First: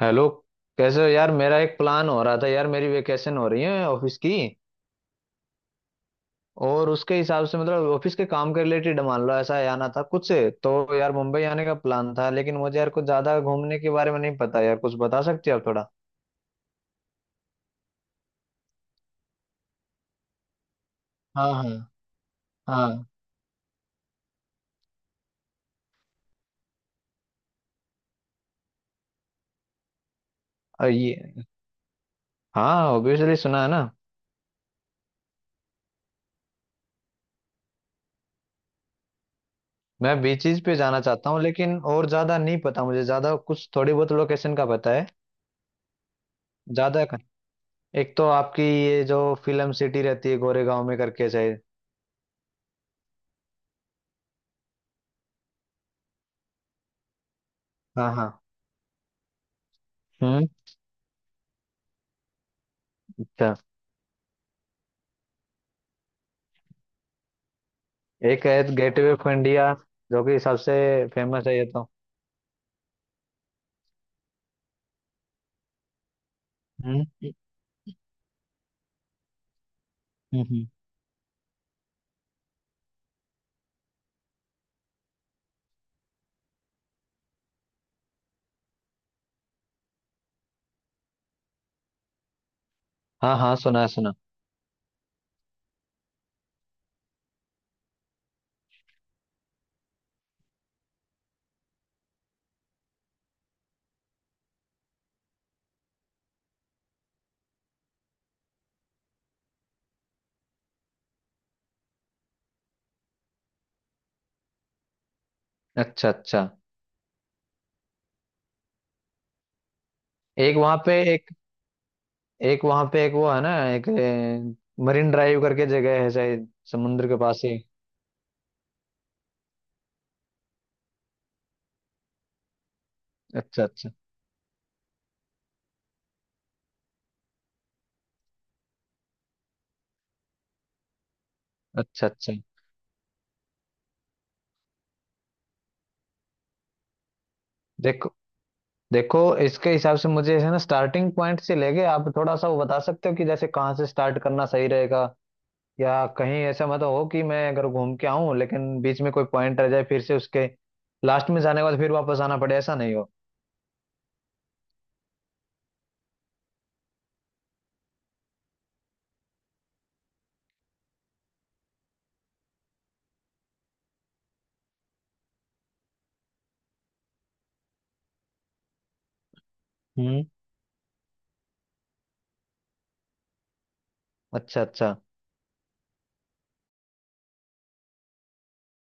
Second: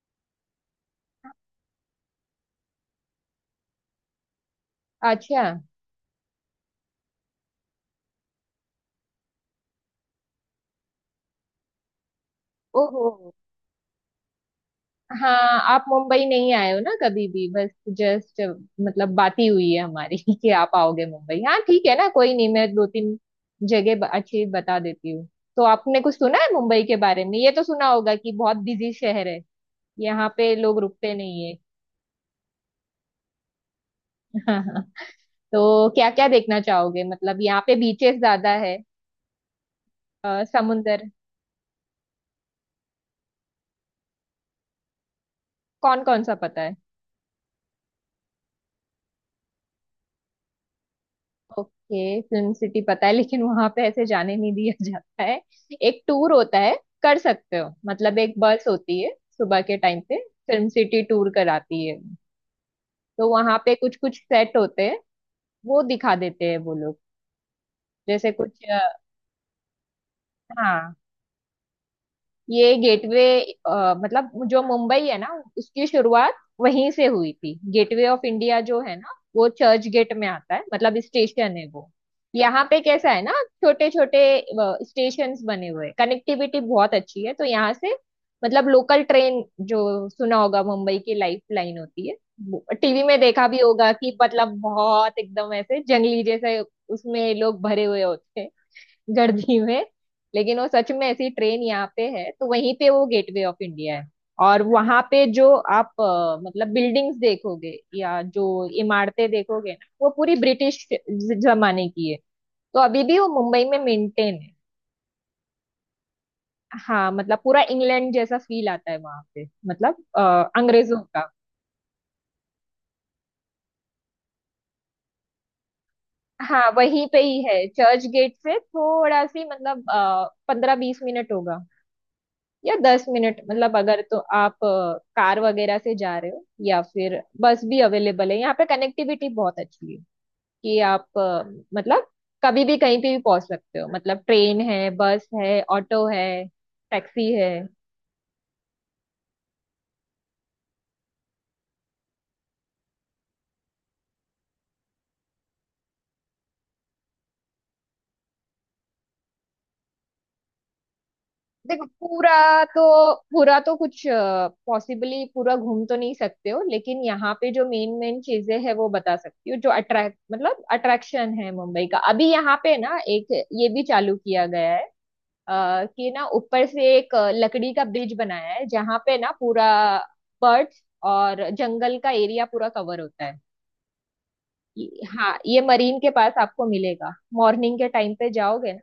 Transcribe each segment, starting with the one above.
Hello. कैसे हो यार? मेरा एक प्लान हो रहा था यार, मेरी वेकेशन हो रही है ऑफिस की, अच्छा। और उसके हिसाब से मतलब ऑफिस के काम के रिलेटेड मान लो ऐसा आना था कुछ, तो यार मुंबई आने का प्लान था। लेकिन मुझे यार कुछ ओहो। ज्यादा घूमने के बारे में नहीं पता, यार कुछ बता हाँ, सकते हो आप आप थोड़ा? मुंबई नहीं आए हो ना कभी भी। बस, जस्ट मतलब बात ही हुई है हमारी कि आप आओगे मुंबई। हाँ हाँ हाँ। ठीक है ना, कोई नहीं, मैं दो हाँ। तीन जगह अच्छी बता देती हूँ। तो आपने कुछ सुना है मुंबई के बारे में? ये तो सुना होगा कि बहुत बिजी शहर है, यहाँ पे लोग रुकते ये नहीं हाँ, ऑब्वियसली सुना है ना। है तो क्या क्या देखना चाहोगे? मतलब यहाँ पे बीचेस ज्यादा है। मैं बीचेस पे जाना समुंदर चाहता हूँ, लेकिन और ज्यादा नहीं पता मुझे, ज्यादा कुछ थोड़ी बहुत लोकेशन का पता है। कौन कौन सा पता है? ज्यादा का- एक तो आपकी ये जो फिल्म सिटी रहती है गोरेगांव में करके शायद। ओके, फिल्म सिटी पता है, लेकिन वहां पे ऐसे जाने नहीं दिया जाता है। एक टूर होता है, कर सकते हो। हाँ मतलब हाँ। एक बस होती है सुबह के टाइम पे, हम्म। फिल्म सिटी टूर कराती है। तो अच्छा। वहां पे कुछ कुछ सेट होते हैं, वो दिखा देते हैं वो लोग। जैसे एक है कुछ गेटवे ऑफ इंडिया, जो कि सबसे हाँ, फेमस है ये तो। ये गेटवे, मतलब जो मुंबई है ना, उसकी शुरुआत वहीं से हुई हम्म थी। गेटवे ऑफ इंडिया जो है ना, वो चर्च गेट में हम्म, आता है, हम्म। मतलब स्टेशन है वो। यहाँ पे कैसा है ना, छोटे छोटे स्टेशंस बने हुए हैं, कनेक्टिविटी बहुत अच्छी है। तो यहाँ से, मतलब लोकल ट्रेन जो सुना होगा, मुंबई की लाइफ लाइन होती है। टीवी में हाँ देखा हाँ, भी सुना है होगा सुना। कि मतलब बहुत एकदम ऐसे जंगली जैसे उसमें लोग भरे हुए होते हैं गर्जी में। लेकिन वो सच में ऐसी ट्रेन यहाँ पे है। तो वहीं पे वो गेटवे ऑफ इंडिया है। और वहां पे जो आप मतलब बिल्डिंग्स देखोगे, या जो इमारतें देखोगे ना, वो पूरी ब्रिटिश जमाने की है। तो अभी भी वो मुंबई में मेंटेन है। अच्छा अच्छा। हाँ, मतलब पूरा इंग्लैंड जैसा फील आता है वहां पे, मतलब एक वहां अंग्रेजों पे का। एक एक वहां पे एक वो है ना, एक मरीन ड्राइव करके जगह है शायद हाँ, वहीं समुद्र के पे पास ही ही। है, चर्च गेट से थोड़ा सी मतलब 15-20 मिनट होगा, या 10 मिनट, अच्छा मतलब अच्छा। अगर तो आप कार वगैरह से जा रहे हो, या फिर बस भी अवेलेबल है। यहाँ पे कनेक्टिविटी बहुत अच्छी है कि आप अच्छा मतलब अच्छा। कभी भी कहीं पे भी पहुंच सकते हो। मतलब ट्रेन है, बस है, ऑटो है, टैक्सी है। देखो। देखो, इसके हिसाब से मुझे है ना स्टार्टिंग पॉइंट से लेके आप थोड़ा सा वो बता सकते हो कि जैसे कहाँ से स्टार्ट करना सही रहेगा। या कहीं ऐसा मत हो कि मैं अगर घूम के आऊं लेकिन बीच में कोई पॉइंट रह जाए, फिर से उसके लास्ट में जाने के बाद देखो फिर वापस पूरा आना पड़े, ऐसा तो, नहीं हो। पूरा तो कुछ पॉसिबली पूरा घूम तो नहीं सकते हो, लेकिन यहाँ पे जो मेन मेन चीजें हैं वो बता सकती हूँ। जो अट्रैक्ट मतलब अट्रैक्शन है मुंबई का अभी, यहाँ पे ना एक ये भी चालू किया गया है कि ना ऊपर से एक लकड़ी का ब्रिज बनाया है, जहाँ पे ना पूरा हम्म। बर्ड्स और जंगल का एरिया पूरा कवर होता है। अच्छा अच्छा। हाँ, ये मरीन के पास आपको मिलेगा। मॉर्निंग के टाइम पे जाओगे ना,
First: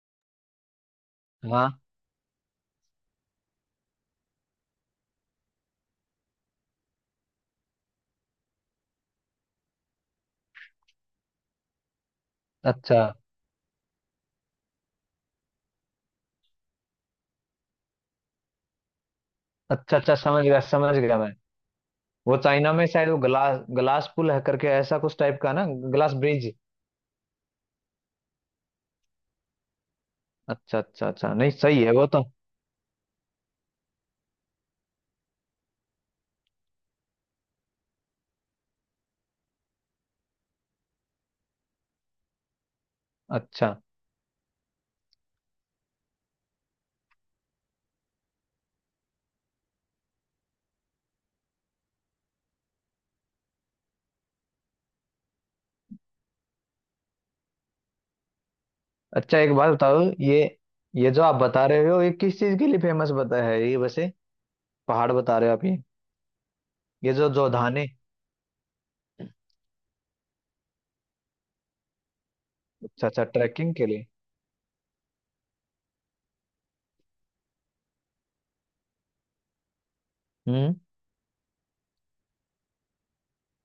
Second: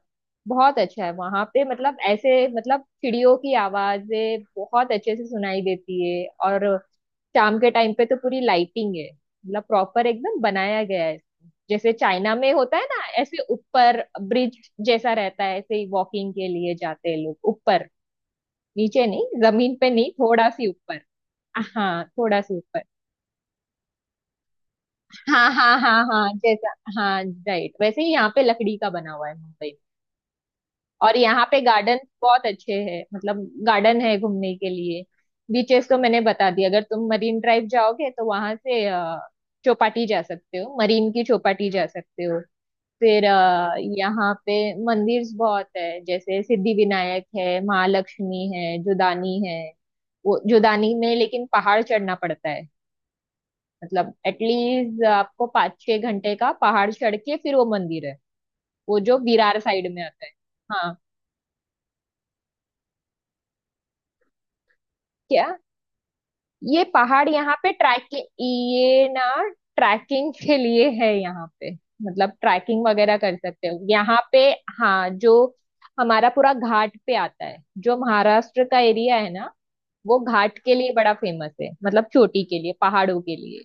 बहुत अच्छा है वहां पे, हाँ। मतलब ऐसे मतलब चिड़ियों की आवाजें बहुत अच्छे से सुनाई देती है। और शाम के टाइम पे तो पूरी लाइटिंग है, मतलब प्रॉपर एकदम बनाया गया है। जैसे चाइना में होता है अच्छा ना, ऐसे ऊपर ब्रिज जैसा रहता है, ऐसे ही वॉकिंग के लिए जाते हैं लोग ऊपर, नीचे नहीं, जमीन पे अच्छा नहीं, अच्छा, थोड़ा सी समझ ऊपर। गया मैं। हाँ, वो थोड़ा सी चाइना ऊपर। में शायद वो ग्लास ग्लास पुल है करके, ऐसा कुछ टाइप हाँ का ना। हाँ हाँ ग्लास हाँ ब्रिज। जैसा। हाँ राइट, वैसे ही यहाँ पे लकड़ी का बना हुआ है मुंबई अच्छा में। अच्छा और अच्छा, यहाँ नहीं पे सही है गार्डन वो तो। बहुत अच्छे हैं, मतलब गार्डन है घूमने के लिए। बीचेस तो मैंने बता दिया, अगर तुम मरीन ड्राइव जाओगे तो वहां से चौपाटी जा सकते हो, मरीन की चौपाटी जा सकते हो। फिर अच्छा। यहाँ पे मंदिर बहुत है, जैसे सिद्धि विनायक है, महालक्ष्मी है, जुदानी है। वो जुदानी में लेकिन पहाड़ चढ़ना पड़ता है। मतलब एटलीस्ट आपको 5-6 घंटे का पहाड़ चढ़ के फिर वो मंदिर है। वो जो अच्छा, एक विरार बात साइड बताओ में आता है। ये। हाँ, ये जो आप बता रहे हो ये किस चीज के लिए फेमस बता है ये वैसे? पहाड़ बता क्या? रहे हो आप ये? ये ये पहाड़ जो यहाँ पे जोधाने। ट्रैकिंग, ये ना ट्रैकिंग के लिए है यहाँ पे। मतलब ट्रैकिंग अच्छा वगैरह अच्छा, कर सकते ट्रैकिंग हो के लिए। यहाँ पे। हाँ, जो हमारा पूरा घाट पे आता है, जो महाराष्ट्र का एरिया है ना, वो घाट हम्म। के लिए बड़ा फेमस है, मतलब चोटी के लिए पहाड़ों के लिए।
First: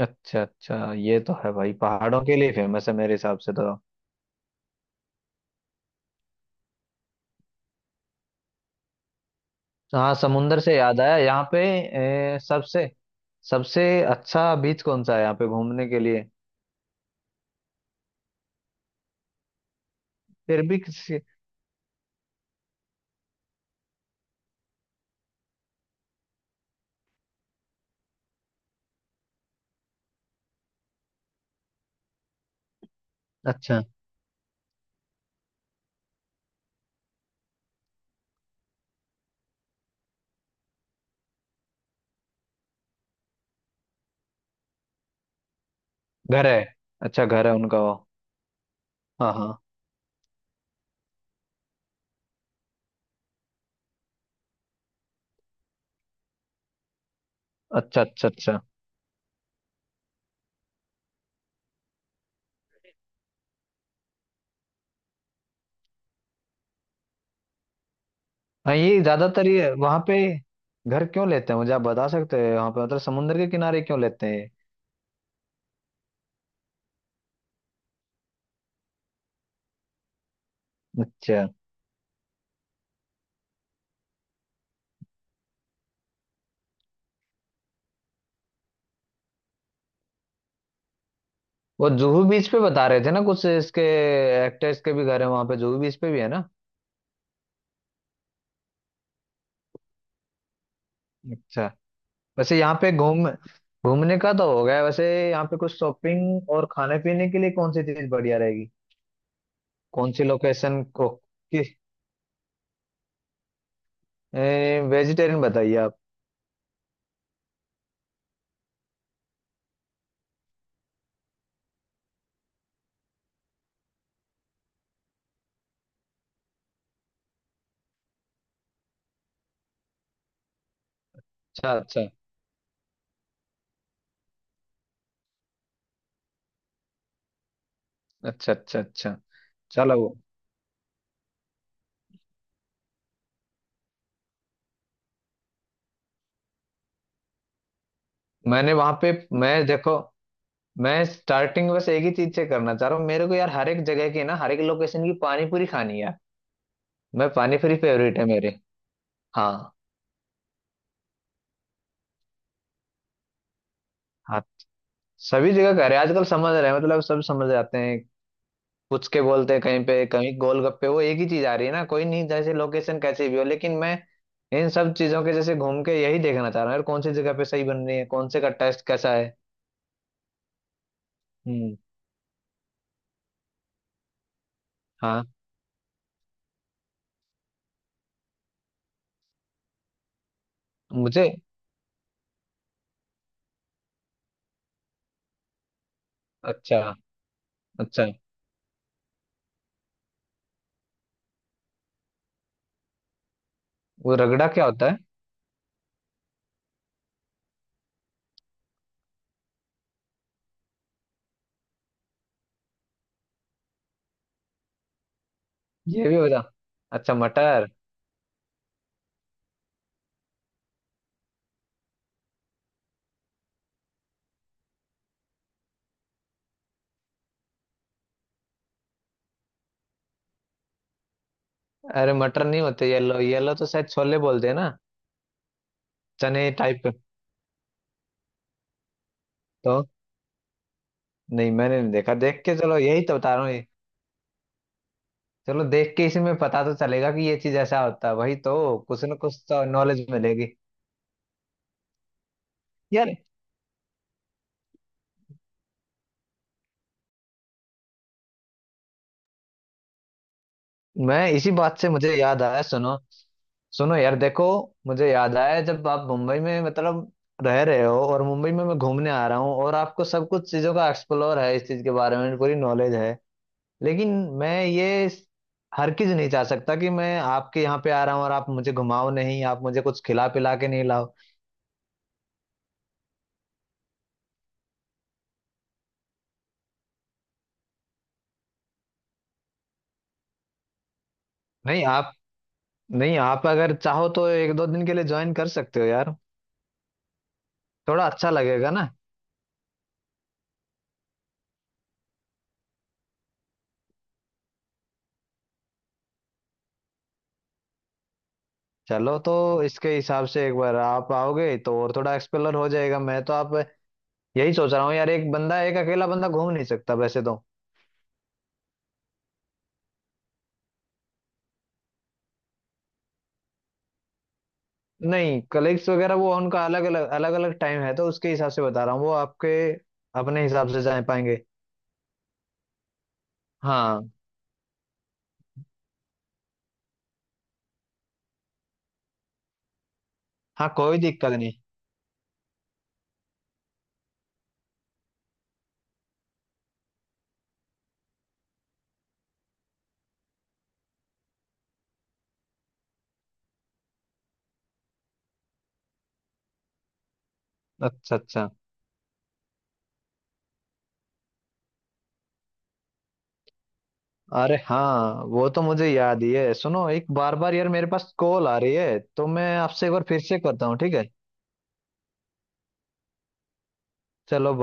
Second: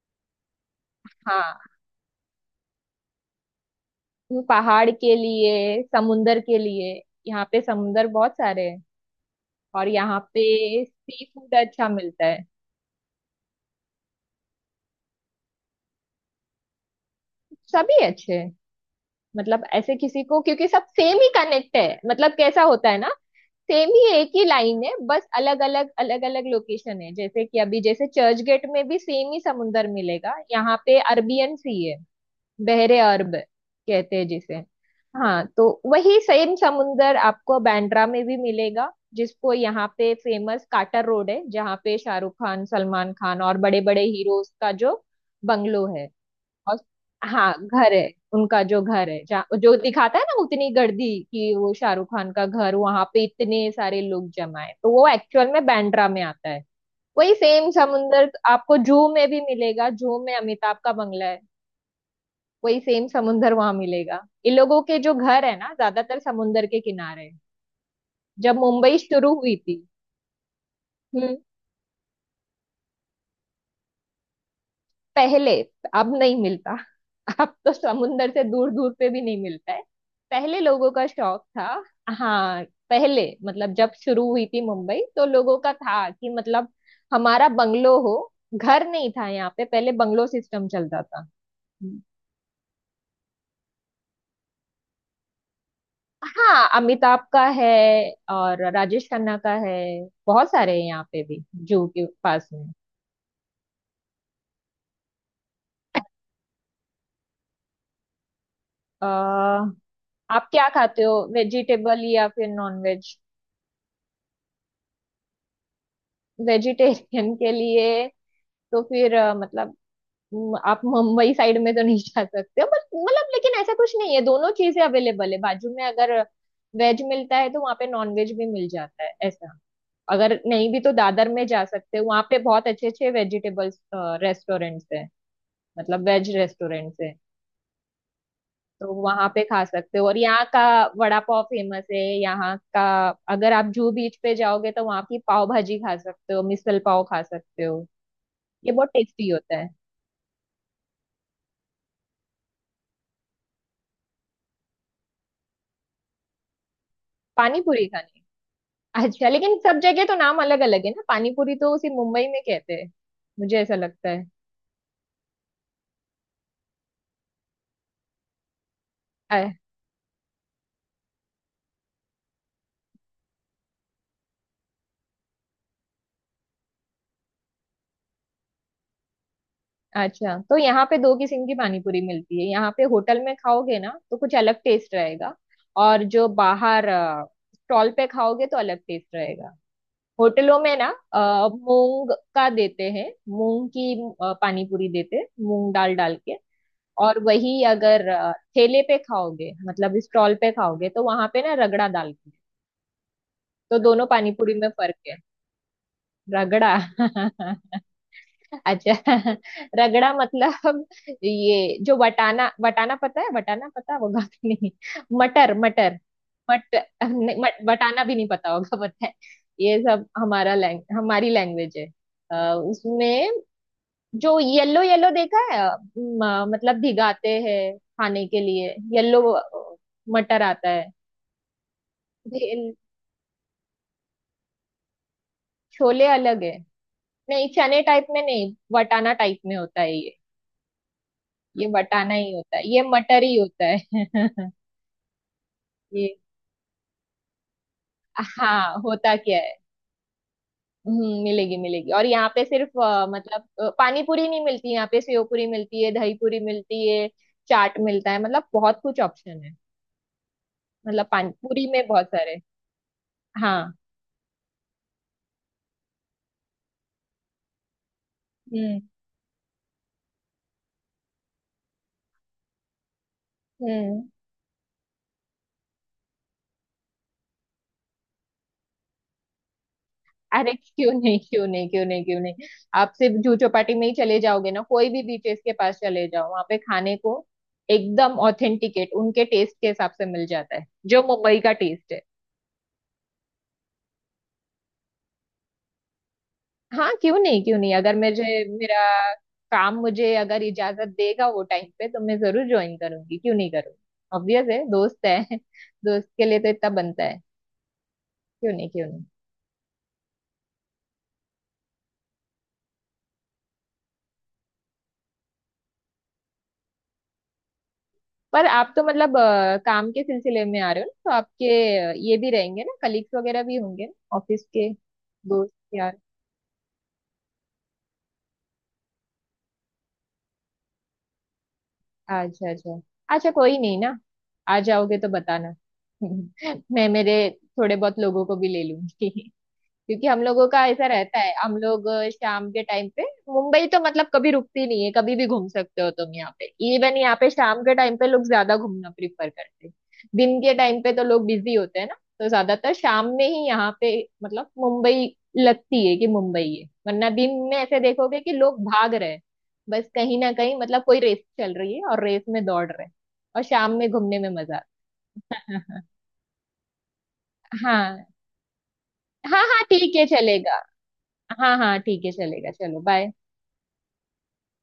अच्छा अच्छा, ये तो है हाँ, भाई, पहाड़ों के लिए फेमस है मेरे हिसाब से तो। पहाड़ के लिए, समुंदर के लिए। यहाँ पे समुंदर बहुत सारे हैं, और हाँ, यहाँ समुंदर से पे याद आया सी यहाँ फूड पे। अच्छा मिलता है। सबसे सबसे अच्छा बीच कौन सा है यहाँ पे घूमने के लिए? सभी अच्छे हैं, मतलब ऐसे किसी को, फिर क्योंकि भी सब सेम किसी। ही कनेक्ट है, मतलब कैसा होता है ना, सेम ही एक ही लाइन है, बस अलग अलग अलग अलग लोकेशन है। जैसे कि अभी जैसे चर्च गेट में भी सेम ही समुंदर मिलेगा। यहाँ पे अरबियन सी है, बहरे अरब अच्छा। कहते हैं जिसे। हाँ तो वही सेम समुंदर आपको बांद्रा में भी मिलेगा, जिसको यहाँ पे फेमस काटर रोड है, जहाँ पे शाहरुख खान, सलमान खान और बड़े बड़े हीरोज का जो बंगलो है। घर है। और अच्छा, घर हाँ, है उनका घर वो। है उनका, जो घर है, हाँ जहाँ हाँ। जो दिखाता है ना, उतनी गर्दी कि वो शाहरुख खान का घर, वहां पे इतने सारे लोग जमा है, तो वो एक्चुअल में बांद्रा में आता है। वही सेम अच्छा अच्छा समुंदर अच्छा। आपको जू में भी मिलेगा, जू में अमिताभ का बंगला है। वही सेम समुंदर वहां मिलेगा। इन लोगों के जो घर है ना, ज्यादातर समुंदर के किनारे है। जब हाँ मुंबई ये शुरू ज्यादातर हुई ये थी, वहाँ पे घर क्यों लेते हैं, मुझे आप बता सकते हैं वहाँ पे मतलब समुंदर के किनारे क्यों लेते हैं ये? पहले। अब नहीं मिलता, अब तो समुंदर से दूर दूर पे भी नहीं मिलता है। पहले लोगों का शौक अच्छा। था। हाँ, पहले मतलब जब शुरू हुई थी मुंबई, तो लोगों का था कि मतलब हमारा बंगलो हो। घर नहीं था यहाँ पे पहले, बंगलो सिस्टम चलता था। वो जुहू बीच पे बता रहे थे ना कुछ इसके एक्टर्स के भी घर है वहाँ पे, जुहू बीच पे भी है ना? हाँ, अमिताभ का है और राजेश खन्ना का है, बहुत सारे हैं यहाँ पे भी, अच्छा। जू के पास वैसे में। यहाँ पे घूम, घूमने का तो हो गया वैसे। यहाँ पे कुछ शॉपिंग और खाने पीने के लिए कौन सी चीज बढ़िया रहेगी, आ, कौन सी आप क्या लोकेशन खाते को? हो, कि वेजिटेबल या फिर नॉन वेज? वेजिटेरियन बताइए आप। वेजिटेरियन के लिए तो फिर मतलब आप मुंबई साइड में तो नहीं जा सकते हो, बट मतलब, लेकिन ऐसा कुछ नहीं है। दोनों चीजें अवेलेबल है, बाजू में अगर वेज मिलता है तो वहाँ पे नॉन वेज भी मिल जाता है ऐसा। अगर नहीं भी तो दादर में जा अच्छा सकते हो, अच्छा। वहाँ पे बहुत अच्छे अच्छे वेजिटेबल्स रेस्टोरेंट्स हैं, मतलब वेज रेस्टोरेंट्स हैं। अच्छा अच्छा। तो अच्छा। वहाँ पे खा चलो सकते हो। वो। और यहाँ का वड़ा पाव फेमस है यहाँ का। अगर आप जूहू बीच पे जाओगे तो वहाँ की पाव भाजी खा सकते हो, मिसल पाव खा सकते हो, ये मैंने बहुत वहां पे। टेस्टी मैं होता है। देखो, मैं स्टार्टिंग बस एक ही चीज से करना चाह रहा हूँ, मेरे को यार हर एक जगह की ना हर एक लोकेशन की पानी पूरी खानी है। मैं पानी पानी पूरी पूरी खानी फेवरेट है मेरे। है। अच्छा, लेकिन हाँ। सब जगह तो नाम अलग अलग है ना, पानीपुरी तो सिर्फ मुंबई में कहते हैं, मुझे ऐसा लगता है। हाँ। सभी जगह कह रहे हैं आजकल, समझ रहे हैं मतलब, सब समझ जाते हैं। पूछ के अ- बोलते हैं, कहीं पे कहीं गोलगप्पे, वो एक ही चीज आ रही है ना, कोई नहीं, जैसे लोकेशन कैसी भी हो लेकिन मैं इन सब चीजों के जैसे घूम के यही देखना चाह रहा हूँ यार, कौन सी जगह पे सही बन रही है, कौन से का टेस्ट कैसा है। अच्छा, तो यहाँ पे दो किस्म की हम्म। पानीपुरी मिलती है। यहाँ पे होटल में खाओगे ना तो कुछ अलग टेस्ट हाँ। रहेगा, और जो बाहर स्टॉल पे खाओगे तो अलग टेस्ट रहेगा। होटलों में ना मुझे। मूंग का देते हैं, मूंग की पानीपुरी देते हैं मूंग दाल डाल के। अच्छा। और वही अच्छा, अगर ठेले पे खाओगे, मतलब स्टॉल पे खाओगे, तो वहां पे ना रगड़ा दाल की। तो दोनों वो रगड़ा पानीपुरी क्या में होता फर्क है? है। रगड़ा अच्छा रगड़ा मतलब ये जो वटाना वटाना पता है? वटाना पता होगा कि नहीं? मटर, मटर। ये भी बता। मट, अच्छा, नहीं, मट मटर। वटाना भी नहीं पता होगा? पता है? ये सब हमारा लैंग हमारी लैंग्वेज है। उसमें जो येलो येलो देखा है मतलब भिगाते हैं खाने के लिए। येलो मटर आता है। अरे मटर नहीं भेल- होते, येलो येलो तो शायद छोले बोलते हैं ना, छोले अलग है? चने टाइप के। नहीं, चने टाइप में नहीं, वटाना टाइप में होता तो है ये। नहीं ये मैंने नहीं बटाना देखा, ही देख होता के है, चलो ये यही तो मटर बता ही रहा हूँ होता ये। है। चलो, देख के ये, इसी में पता तो चलेगा कि ये चीज ऐसा होता है, वही हाँ, तो कुछ होता ना क्या कुछ है। तो नॉलेज मिलेगी मिलेगी मिलेगी। और यहाँ पे सिर्फ यार। मतलब पानी पूरी नहीं मिलती, यहाँ पे सेव पूरी मिलती है, दही पूरी मिलती है, चाट मिलता है, मतलब बहुत कुछ ऑप्शन है। मतलब मैं पानी इसी पूरी बात में से बहुत मुझे सारे। याद आया, सुनो। हाँ। सुनो यार, देखो, मुझे याद आया, जब आप मुंबई में मतलब रह रहे हो और मुंबई में मैं हम्म घूमने आ रहा हूँ, और आपको सब कुछ चीजों का एक्सप्लोर है, इस चीज के बारे में पूरी नॉलेज है। हम्म। लेकिन मैं ये हर चीज नहीं चाह सकता कि मैं आपके यहाँ पे आ रहा हूँ और आप मुझे घुमाओ नहीं, आप मुझे कुछ खिला अरे पिला के नहीं क्यों लाओ। नहीं, क्यों नहीं, क्यों नहीं, क्यों नहीं। आप सिर्फ जूह चौपाटी में ही चले जाओगे ना, कोई भी बीचेस के पास चले जाओ वहाँ पे खाने को, एकदम ऑथेंटिकेट उनके टेस्ट के हिसाब से मिल जाता है, जो मुंबई का नहीं टेस्ट है। आप नहीं आप अगर चाहो तो एक दो दिन के लिए ज्वाइन कर सकते हो यार, हाँ क्यों नहीं क्यों नहीं, अगर थोड़ा मुझे अच्छा लगेगा मेरा ना। काम मुझे अगर इजाजत देगा वो टाइम पे, तो मैं जरूर ज्वाइन करूंगी, क्यों नहीं करूंगी। ऑब्वियस है, दोस्त है दोस्त के लिए तो इतना बनता है। क्यों नहीं क्यों नहीं। चलो तो, इसके हिसाब से एक बार आप आओगे तो और थोड़ा एक्सप्लोर हो जाएगा मैं तो। आप यही सोच रहा हूँ यार, एक बंदा, एक अकेला बंदा घूम नहीं सकता वैसे तो। पर आप तो मतलब काम के सिलसिले में आ रहे हो ना, तो आपके ये भी रहेंगे ना, कलीग्स वगैरह भी होंगे ना ऑफिस के। नहीं, दोस्त कलीग्स यार। वगैरह वो उनका अलग अलग टाइम है, तो उसके हिसाब से बता रहा हूँ, वो आपके अपने हिसाब से जा पाएंगे। अच्छा अच्छा, अच्छा कोई नहीं ना। हाँ आ जाओगे तो बताना मैं मेरे थोड़े बहुत लोगों को भी ले लूंगी, क्योंकि हम लोगों का हाँ, ऐसा कोई रहता दिक्कत है। नहीं। हम लोग शाम के टाइम पे, मुंबई तो मतलब कभी रुकती नहीं है, कभी भी घूम सकते हो तुम यहाँ पे। इवन यहाँ पे शाम के टाइम पे लोग ज्यादा घूमना प्रिफर करते हैं। दिन के टाइम पे तो लोग बिजी होते हैं ना, तो ज्यादातर शाम में ही यहाँ पे मतलब मुंबई लगती है कि मुंबई है। वरना दिन में ऐसे अच्छा देखोगे कि अच्छा। लोग भाग रहे हैं बस, कहीं ना कहीं मतलब कोई रेस चल रही है और रेस में दौड़ रहे हैं। और शाम में घूमने में मजा अरे आता हाँ वो तो है मुझे याद ही है। सुनो, एक बार बार यार मेरे हाँ पास कॉल आ रही है, तो हाँ मैं हाँ आपसे एक ठीक बार है, फिर से चलेगा। करता हूँ ठीक है। हाँ हाँ ठीक है, चलेगा। चलो बाय। चलो।